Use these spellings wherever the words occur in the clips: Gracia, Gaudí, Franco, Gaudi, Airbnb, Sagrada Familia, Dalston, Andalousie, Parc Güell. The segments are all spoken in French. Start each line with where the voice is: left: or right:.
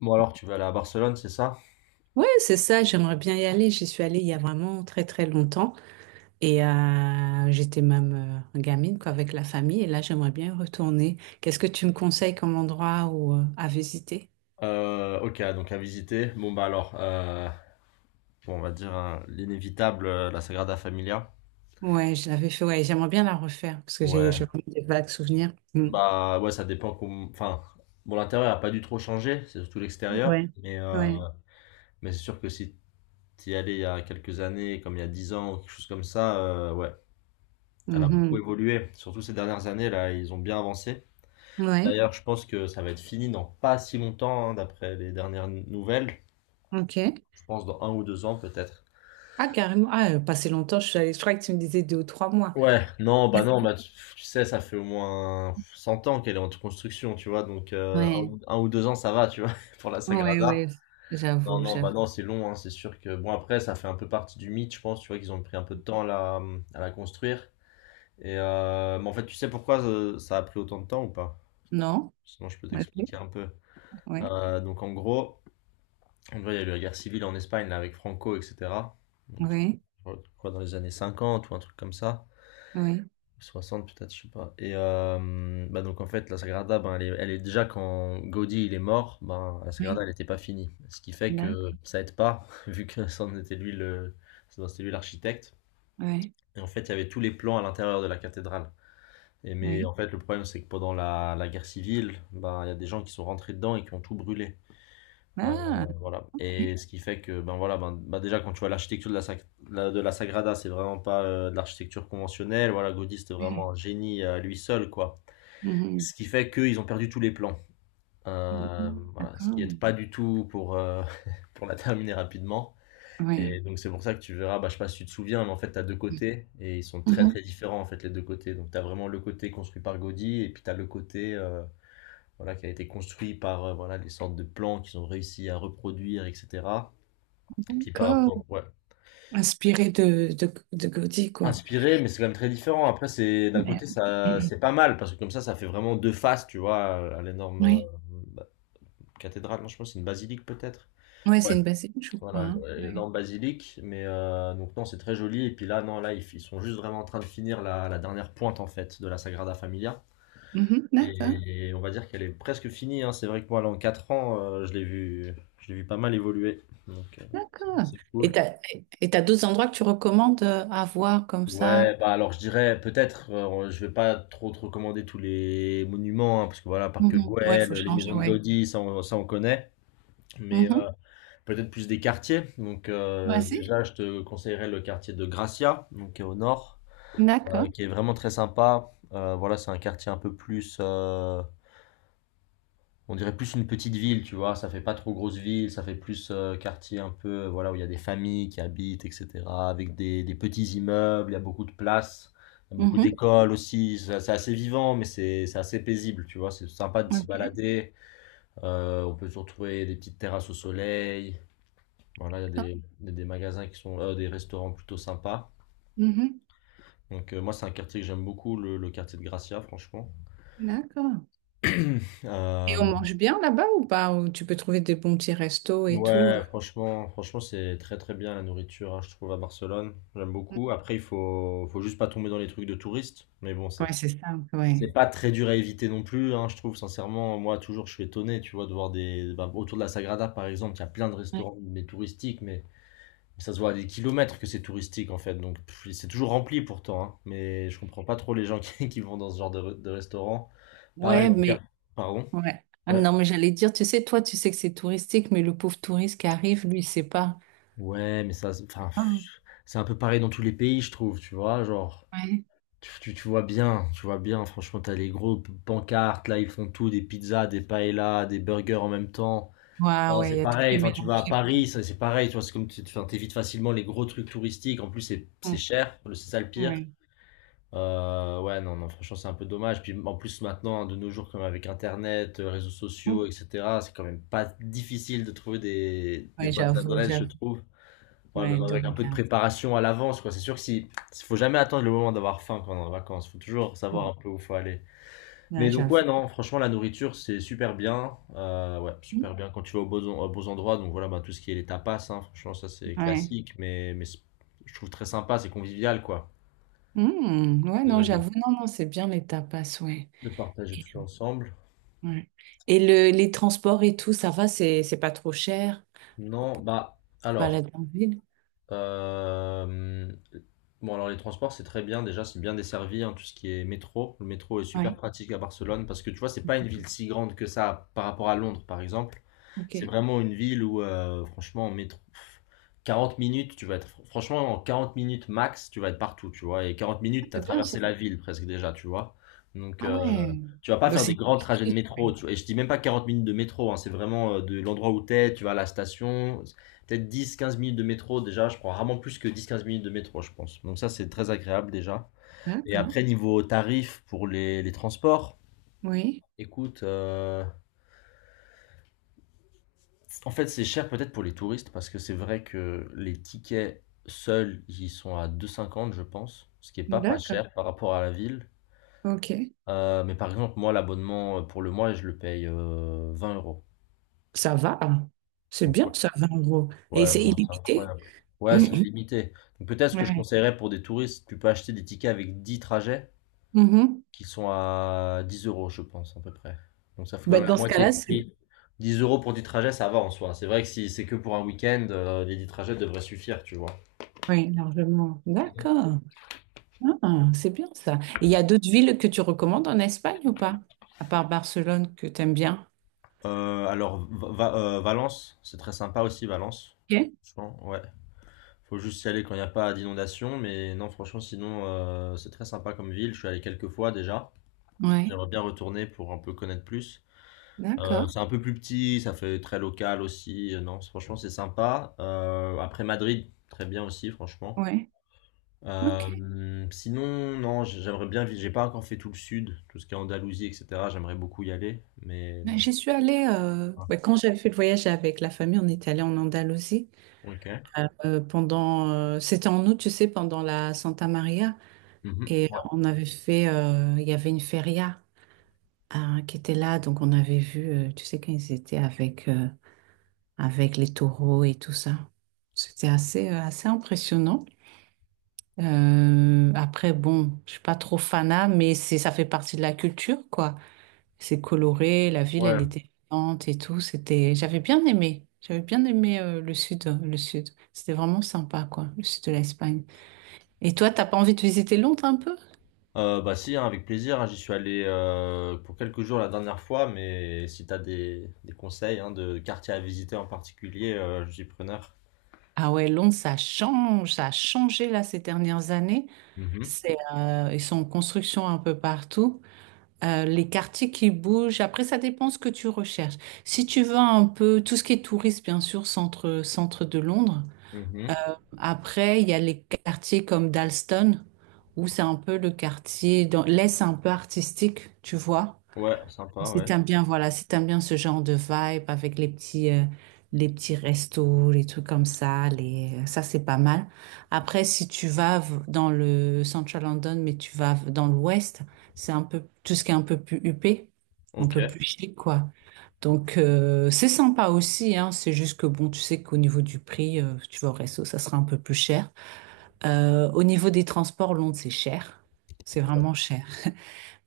left: Bon alors tu vas aller à Barcelone, c'est ça?
right: Ouais, c'est ça, j'aimerais bien y aller. J'y suis allée il y a vraiment très très longtemps et j'étais même gamine quoi, avec la famille et là j'aimerais bien y retourner. Qu'est-ce que tu me conseilles comme endroit ou à visiter?
left: Ok, donc à visiter. Bon bah alors, bon, on va dire, hein, l'inévitable, la Sagrada Familia.
right: Ouais, je l'avais fait, ouais, j'aimerais bien la refaire parce que j'ai
left: Ouais.
right: j'ai vraiment des vagues souvenirs. Mm.
left: Bah ouais, Enfin, bon l'intérieur a pas dû trop changer, c'est surtout l'extérieur.
right: Ouais, ouais,
left: Mais c'est sûr que si t'y allais il y a quelques années, comme il y a 10 ans ou quelque chose comme ça, ouais, elle a beaucoup
right: mhm.
left: évolué. Surtout ces dernières années là, ils ont bien avancé.
right: Ouais,
left: D'ailleurs, je pense que ça va être fini dans pas si longtemps, hein, d'après les dernières nouvelles.
right: ok.
left: Je pense dans un ou deux ans peut-être.
right: Ah, carrément, ah, pas si longtemps, je suis allée, je crois que tu me disais deux ou trois mois.
left: Ouais, non, bah non, tu sais, ça fait au moins 100 ans qu'elle est en construction, tu vois, donc
right: Ouais,
left: un ou deux ans, ça va, tu vois, pour la
right: ouais,
left: Sagrada.
right: ouais,
left: Non,
right: j'avoue,
left: non, bah
right: j'avoue.
left: non, c'est long, hein, c'est sûr que, bon, après, ça fait un peu partie du mythe, je pense, tu vois, qu'ils ont pris un peu de temps à la construire. Et, mais en fait, tu sais pourquoi ça a pris autant de temps ou pas?
right: Non?
left: Sinon, je peux
right: Ouais,
left: t'expliquer un peu.
right: ouais,
left: Donc, en gros, il y a eu la guerre civile en Espagne, là, avec Franco, etc. Donc,
right: ouais,
left: je crois dans les années 50 ou un truc comme ça.
right: ouais,
left: 60 peut-être, je sais pas. Et bah donc en fait, la Sagrada, ben, elle est déjà quand Gaudi il est mort, ben, la Sagrada elle n'était pas finie. Ce qui fait
right: ouais.
left: que ça aide pas, vu que c'était lui l'architecte.
right: Oui,
left: Et en fait, il y avait tous les plans à l'intérieur de la cathédrale. Et mais
right: oui.
left: en fait, le problème c'est que pendant la guerre civile, ben, il y a des gens qui sont rentrés dedans et qui ont tout brûlé. Euh,
right: Ah,
left: voilà.
right: ok.
left: Et ce qui fait que, ben voilà, ben déjà quand tu vois l'architecture de la Sagrada, c'est vraiment pas de l'architecture conventionnelle. Voilà, Gaudí, c'était
right: Ouais.
left: vraiment un génie à lui seul, quoi.
right: Mhm,
left: Ce qui fait qu'ils ont perdu tous les plans.
right: mhm,
left: Voilà, ce qui
right: d'accord.
left: aide pas du tout pour, pour la terminer rapidement.
right: Oui.
left: Et donc c'est pour ça que tu verras, bah, je sais pas si tu te souviens, mais en fait tu as deux côtés et ils sont très
right: Mhm.
left: très différents en fait les deux côtés. Donc tu as vraiment le côté construit par Gaudi et puis tu as le côté voilà, qui a été construit par voilà, les sortes de plans qu'ils ont réussi à reproduire, etc. Qui par
right: D'accord.
left: rapport, ouais.
right: Inspiré de Gaudi, quoi.
left: Inspiré, mais c'est quand même très différent. Après, c'est d'un
right: Ouais.
left: côté, ça,
right: Mhm.
left: c'est pas mal parce que comme ça fait vraiment deux faces, tu vois, à l'énorme
right: Oui.
left: bah, cathédrale. Non, je pense que c'est une basilique peut-être.
right: Oui,
left: Ouais.
right: c'est une bassine, je crois,
left: Voilà,
right: hein. Ouais.
left: l'énorme basilique. Mais donc non, c'est très joli. Et puis là, non, là, ils sont juste vraiment en train de finir la dernière pointe en fait de la Sagrada Familia.
right: Mhm, d'accord.
left: Et on va dire qu'elle est presque finie, hein. C'est vrai que moi, là, en 4 ans, je l'ai vu pas mal évoluer. Donc,
right: D'accord.
left: c'est
right: Et
left: cool.
right: t'as d'autres endroits que tu recommandes à voir comme ça?
left: Ouais, bah alors je dirais peut-être, je vais pas trop te recommander tous les monuments, hein, parce que voilà, Parc
right: Mhm. Ouais, il
left: Güell,
right: faut
left: les
right: changer,
left: maisons de
right: ouais.
left: Gaudi, ça on connaît, mais
right: Mhm.
left: peut-être plus des quartiers. Donc
right: Ouais, si.
left: déjà, je te conseillerais le quartier de Gracia, donc qui est au nord,
right: D'accord.
left: qui est vraiment très sympa. Voilà, c'est un quartier un peu plus on dirait plus une petite ville, tu vois. Ça fait pas trop grosse ville, ça fait plus quartier un peu, voilà, où il y a des familles qui habitent, etc. Avec des petits immeubles, il y a beaucoup de places, il y a beaucoup
right: Mhm.
left: d'écoles aussi. C'est assez vivant, mais c'est assez paisible, tu vois. C'est sympa de s'y
right: Ok.
left: balader. On peut se retrouver des petites terrasses au soleil. Voilà,
right: D'accord.
left: il des magasins qui sont, des restaurants plutôt sympas.
right: Mhm.
left: Donc moi, c'est un quartier que j'aime beaucoup, le quartier de Gracia, franchement.
right: D'accord. Et
left: Euh,
right: on mange bien là-bas ou pas? Ou tu peux trouver des bons petits restos et tout,
left: Ouais, franchement, c'est très très bien la nourriture, hein, je trouve, à Barcelone. J'aime beaucoup. Après, faut juste pas tomber dans les trucs de touristes. Mais bon,
right: Ouais, c'est ça,
left: c'est
right: ouais.
left: pas très dur à éviter non plus, hein, je trouve, sincèrement. Moi, toujours, je suis étonné, tu vois, de voir des. Bah, autour de la Sagrada, par exemple, il y a plein de
right: Ouais,
left: restaurants, mais touristiques, mais ça se voit à des kilomètres que c'est touristique, en fait. Donc, pff, c'est toujours rempli pourtant, hein, mais je comprends pas trop les gens qui vont dans ce genre de restaurant. Pareil,
right: ouais,
left: dans le Car-
right: mais
left: Pardon?
right: ouais. Ah
left: Ouais.
right: non, mais j'allais dire, tu sais, toi, tu sais que c'est touristique, mais le pauvre touriste qui arrive, lui, il sait pas.
left: Ouais, mais ça, enfin, pff,
right: Hum,
left: c'est un peu pareil dans tous les pays, je trouve, tu vois, genre,
right: ouais,
left: tu vois bien, franchement, t'as les pancartes, là, ils font tout, des pizzas, des paellas, des burgers en même temps.
right: ouais,
left: Enfin,
right: ouais,
left: c'est
right: il y a tout qui
left: pareil,
right: est
left: enfin, tu vas à
right: mélangé, quoi.
left: Paris, ça, c'est pareil, tu vois, c'est comme, tu enfin, t'évites facilement les gros trucs touristiques, en plus, c'est
right: Hum,
left: cher, c'est ça le pire.
right: ouais,
left: Ouais, non, non, franchement, c'est un peu dommage. Puis en plus, maintenant, hein, de nos jours, comme avec Internet, réseaux sociaux,
right: hum,
left: etc., c'est quand même pas difficile de trouver des
right: ouais,
left: bonnes
right: j'avoue,
left: adresses, je
right: j'avoue.
left: trouve. Ouais,
right: Ouais,
left: même
right: de
left: avec un peu de
right: regard.
left: préparation à l'avance, quoi. C'est sûr que si faut jamais attendre le moment d'avoir faim quand on est en vacances. Faut toujours savoir
right: Hum,
left: un peu où faut aller.
right: ouais,
left: Mais donc ouais,
right: j'avoue.
left: non, franchement, la nourriture, c'est super bien. Ouais,
right: Hum,
left: super bien quand tu vas aux beaux endroits. Donc voilà, bah, tout ce qui est les tapas, hein, franchement, ça c'est
right: Ouais.
left: classique, mais je trouve très sympa, c'est convivial, quoi,
right: Ouais,
left: de,
right: non, j'avoue.
left: de-
right: Non, non, c'est bien les tapas, ouais.
left: de partager tout ensemble.
right: Ouais. Et le, les transports et tout, ça va, c'est pas trop cher.
left: Non, bah, alors.
right: Balade en ville.
left: Euh, Bon, alors les transports, c'est très bien. Déjà, c'est bien desservi, hein, tout ce qui est métro. Le métro est super
right: Ouais.
left: pratique à Barcelone parce que tu vois, c'est pas une ville si grande que ça par rapport à Londres, par exemple. C'est
right: Ok.
left: vraiment une ville où, franchement, en métro, pff, 40 minutes, tu vas être, franchement, en 40 minutes max, tu vas être partout, tu vois. Et 40
right: Ah,
left: minutes, tu as
right: c'est bien ça.
left: traversé la ville presque déjà, tu vois. Donc,
right: Ah ouais.
left: tu vas pas
right: Donc
left: faire
right: c'est
left: des
right: une
left: grands trajets de
right: habitude.
left: métro, tu vois. Et je dis même pas 40 minutes de métro, hein, c'est vraiment de l'endroit où t'es, tu vas à la station peut-être dix, 15 minutes de métro déjà. Je prends rarement plus que dix, 15 minutes de métro, je pense. Donc ça, c'est très agréable déjà. Et
right: D'accord.
left: après, niveau tarif pour les transports,
right: Oui.
left: écoute, en fait, c'est cher peut-être pour les touristes parce que c'est vrai que les tickets seuls, ils sont à 2,50, je pense, ce qui est pas
right: D'accord.
left: cher par rapport à la ville.
right: Ok.
left: Mais par exemple, moi, l'abonnement pour le mois, je le paye 20 euros.
right: Ça va. C'est
left: Donc ouais,
right: bien, ça va en gros. Et
left: ouais,
right: c'est
left: bon, c'est
right: illimité.
left: incroyable. Ouais, c'est limité. Donc peut-être ce que je
right: Ouais.
left: conseillerais pour des touristes, tu peux acheter des tickets avec 10 trajets,
right: Mhm.
left: qui sont à 10 euros, je pense, à peu près. Donc ça fait quand
right: Bah,
left: même la Ouais.
right: dans ce
left: moitié du
right: cas-là, c'est
left: prix. 10 euros pour du trajet ça va en soi. C'est vrai que si c'est que pour un week-end, les 10 trajets devraient suffire, tu vois.
right: oui, largement. D'accord. Ah, c'est bien ça. Et il y a d'autres villes que tu recommandes en Espagne ou pas? À part Barcelone que tu aimes bien.
left: Valence, c'est très sympa aussi, Valence.
right: Ok.
left: Franchement, ouais. Faut juste y aller quand il n'y a pas d'inondation, mais non, franchement, sinon, c'est très sympa comme ville. Je suis allé quelques fois déjà.
right: Ouais.
left: J'aimerais bien retourner pour un peu connaître plus.
right: D'accord.
left: C'est un peu plus petit, ça fait très local aussi. Non, franchement, c'est sympa. Après Madrid, très bien aussi, franchement.
right: Ouais. Ok.
left: Sinon, non, j'aimerais bien vivre. J'ai pas encore fait tout le sud, tout ce qui est Andalousie, etc. J'aimerais beaucoup y aller, mais
right: Ouais,
left: non.
right: j'y suis allée
left: Ah,
right: ouais, quand j'avais fait le voyage avec la famille, on est allé en Andalousie
left: ok.
right: pendant c'était en août, tu sais, pendant la Santa Maria
left: Mhm.
right: et
left: Ouais.
right: on avait fait il y avait une feria hein, qui était là donc on avait vu tu sais quand ils étaient avec avec les taureaux et tout ça. C'était assez assez impressionnant. Après bon, je suis pas trop fanat mais c'est ça fait partie de la culture quoi. C'est coloré, la ville, elle
left: Ouais.
right: était vivante et tout. C'était, j'avais bien aimé. J'avais bien aimé le sud, le sud. C'était vraiment sympa, quoi, le sud de l'Espagne. Et toi, t'as pas envie de visiter Londres un peu?
left: Bah si, hein, avec plaisir, hein, j'y suis allé pour quelques jours la dernière fois, mais si t'as des conseils, hein, de quartiers à visiter en particulier, je suis preneur.
right: Ah ouais, Londres, ça change, ça a changé là ces dernières années.
left: Mhm.
right: C'est, ils sont en construction un peu partout. Les quartiers qui bougent. Après, ça dépend ce que tu recherches. Si tu veux un peu tout ce qui est tourisme, bien sûr, centre, centre de Londres.
left: Mhm.
right: Après, il y a les quartiers comme Dalston, où c'est un peu le quartier, dans l'Est un peu artistique, tu vois.
left: Ouais, sympa,
right: Si
left: ouais.
right: t'aimes bien, voilà, si t'aimes bien ce genre de vibe avec les petits restos, les trucs comme ça, les, ça c'est pas mal. Après, si tu dans le Central London, mais tu dans l'ouest, c'est un peu, tout ce qui est un peu plus huppé, un
left: Ok.
right: peu plus chic, quoi. Donc, c'est sympa aussi, hein. C'est juste que bon, tu sais qu'au niveau du prix, tu vas au resto, ça sera un peu plus cher. Au niveau des transports, Londres, c'est cher. C'est vraiment cher.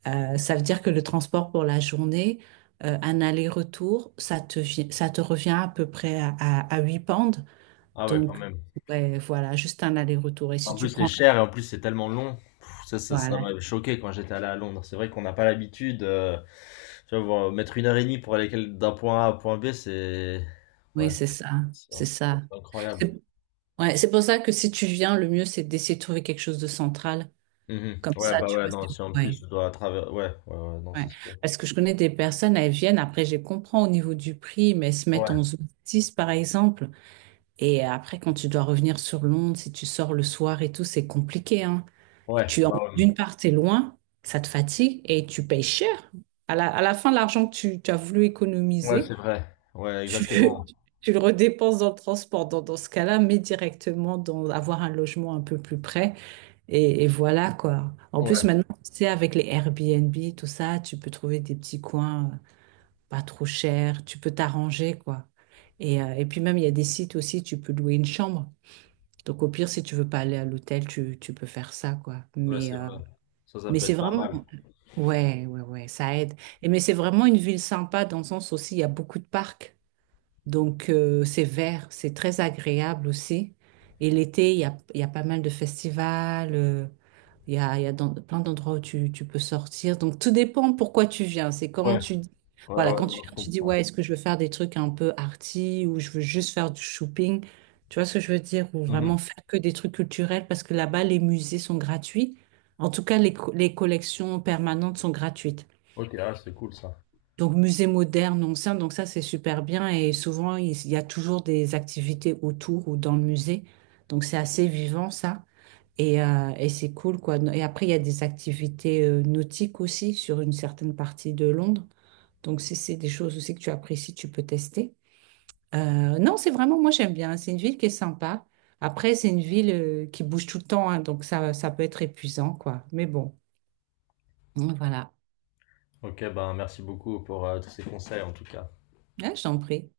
right: Ça veut dire que le transport pour la journée, un aller-retour, ça te, ça te revient à peu près à 8 pounds.
left: Ah ouais, quand
right: Donc,
left: même.
right: ouais, voilà, juste un aller-retour. Et si
left: En
right: tu
left: plus, c'est
right: prends la...
left: cher et en plus, c'est tellement long. Pff, ça
right: Voilà,
left: m'avait choqué quand j'étais allé à Londres. C'est vrai qu'on n'a pas l'habitude. Tu vois, mettre une heure et demie pour aller d'un point A à un point B, c'est.
right: oui,
left: Ouais,
right: c'est ça, c'est ça.
left: c'est incroyable.
right: C'est... Ouais, c'est pour ça que si tu viens, le mieux, c'est d'essayer de trouver quelque chose de central.
left: Mhm.
right: Comme
left: Ouais,
right: ça,
left: bah
right: tu
left: ouais,
right: vois,
left: non,
right: c'est...
left: si en plus,
right: Ouais,
left: je dois travers. Ouais, non,
right: ouais.
left: c'est sûr.
right: Parce que je connais des personnes, elles viennent, après, je les comprends au niveau du prix, mais elles se mettent
left: Ouais,
right: en zone 6, par exemple. Et après, quand tu dois revenir sur Londres, si tu sors le soir et tout, c'est compliqué, hein.
left: ouais, bah ouais.
right: D'une part, t'es loin, ça te fatigue et tu payes cher. À la fin, l'argent que tu as voulu
left: Ouais, c'est
right: économiser,
left: vrai. Ouais,
right: tu,
left: exactement.
right: tu le redépenses dans le transport. Dans ce cas-là, mais directement dans avoir un logement un peu plus près. Et voilà quoi. En
left: Ouais,
right: plus, maintenant, tu sais, avec les Airbnb, tout ça, tu peux trouver des petits coins pas trop chers. Tu peux t'arranger quoi. Et puis même, il y a des sites aussi, tu peux louer une chambre. Donc au pire, si tu veux pas aller à l'hôtel, tu peux faire ça quoi.
left: ouais, c'est vrai. Ça
right: Mais
left: peut
right: c'est
left: être pas
right: vraiment...
left: mal.
right: Ouais, ouais, ouais, ça aide. Et mais c'est vraiment une ville sympa dans le sens aussi, il y a beaucoup de parcs. Donc, c'est vert, c'est très agréable aussi. Et l'été, il y a pas mal de festivals, il y a plein d'endroits où tu peux sortir. Donc, tout dépend pourquoi tu viens. C'est quand
left: Ouais,
right: voilà,
left: ouais,
right: quand tu
left: non, je
right: viens, tu dis,
left: comprends.
right: ouais, est-ce que je veux faire des trucs un peu arty ou je veux juste faire du shopping? Tu vois ce que je veux dire? Ou
left: Mhm.
right: vraiment faire que des trucs culturels parce que là-bas, les musées sont gratuits. En tout cas, les, les collections permanentes sont gratuites.
left: Ok, ah, c'est cool ça.
right: Donc, musée moderne, ancien, donc ça, c'est super bien. Et souvent, il y a toujours des activités autour ou dans le musée. Donc, c'est assez vivant, ça. Et c'est cool, quoi. No, et après, il y a des activités nautiques aussi sur une certaine partie de Londres. Donc, si c'est des choses aussi que tu apprécies, tu peux tester. Non, c'est vraiment, moi, j'aime bien. C'est une ville qui est sympa. Après, c'est une ville qui bouge tout le temps, hein. Donc ça peut être épuisant, quoi. Mais bon, voilà.
left: Ok, ben merci beaucoup pour tous ces conseils en tout cas.
right: Ah, je t'en prie.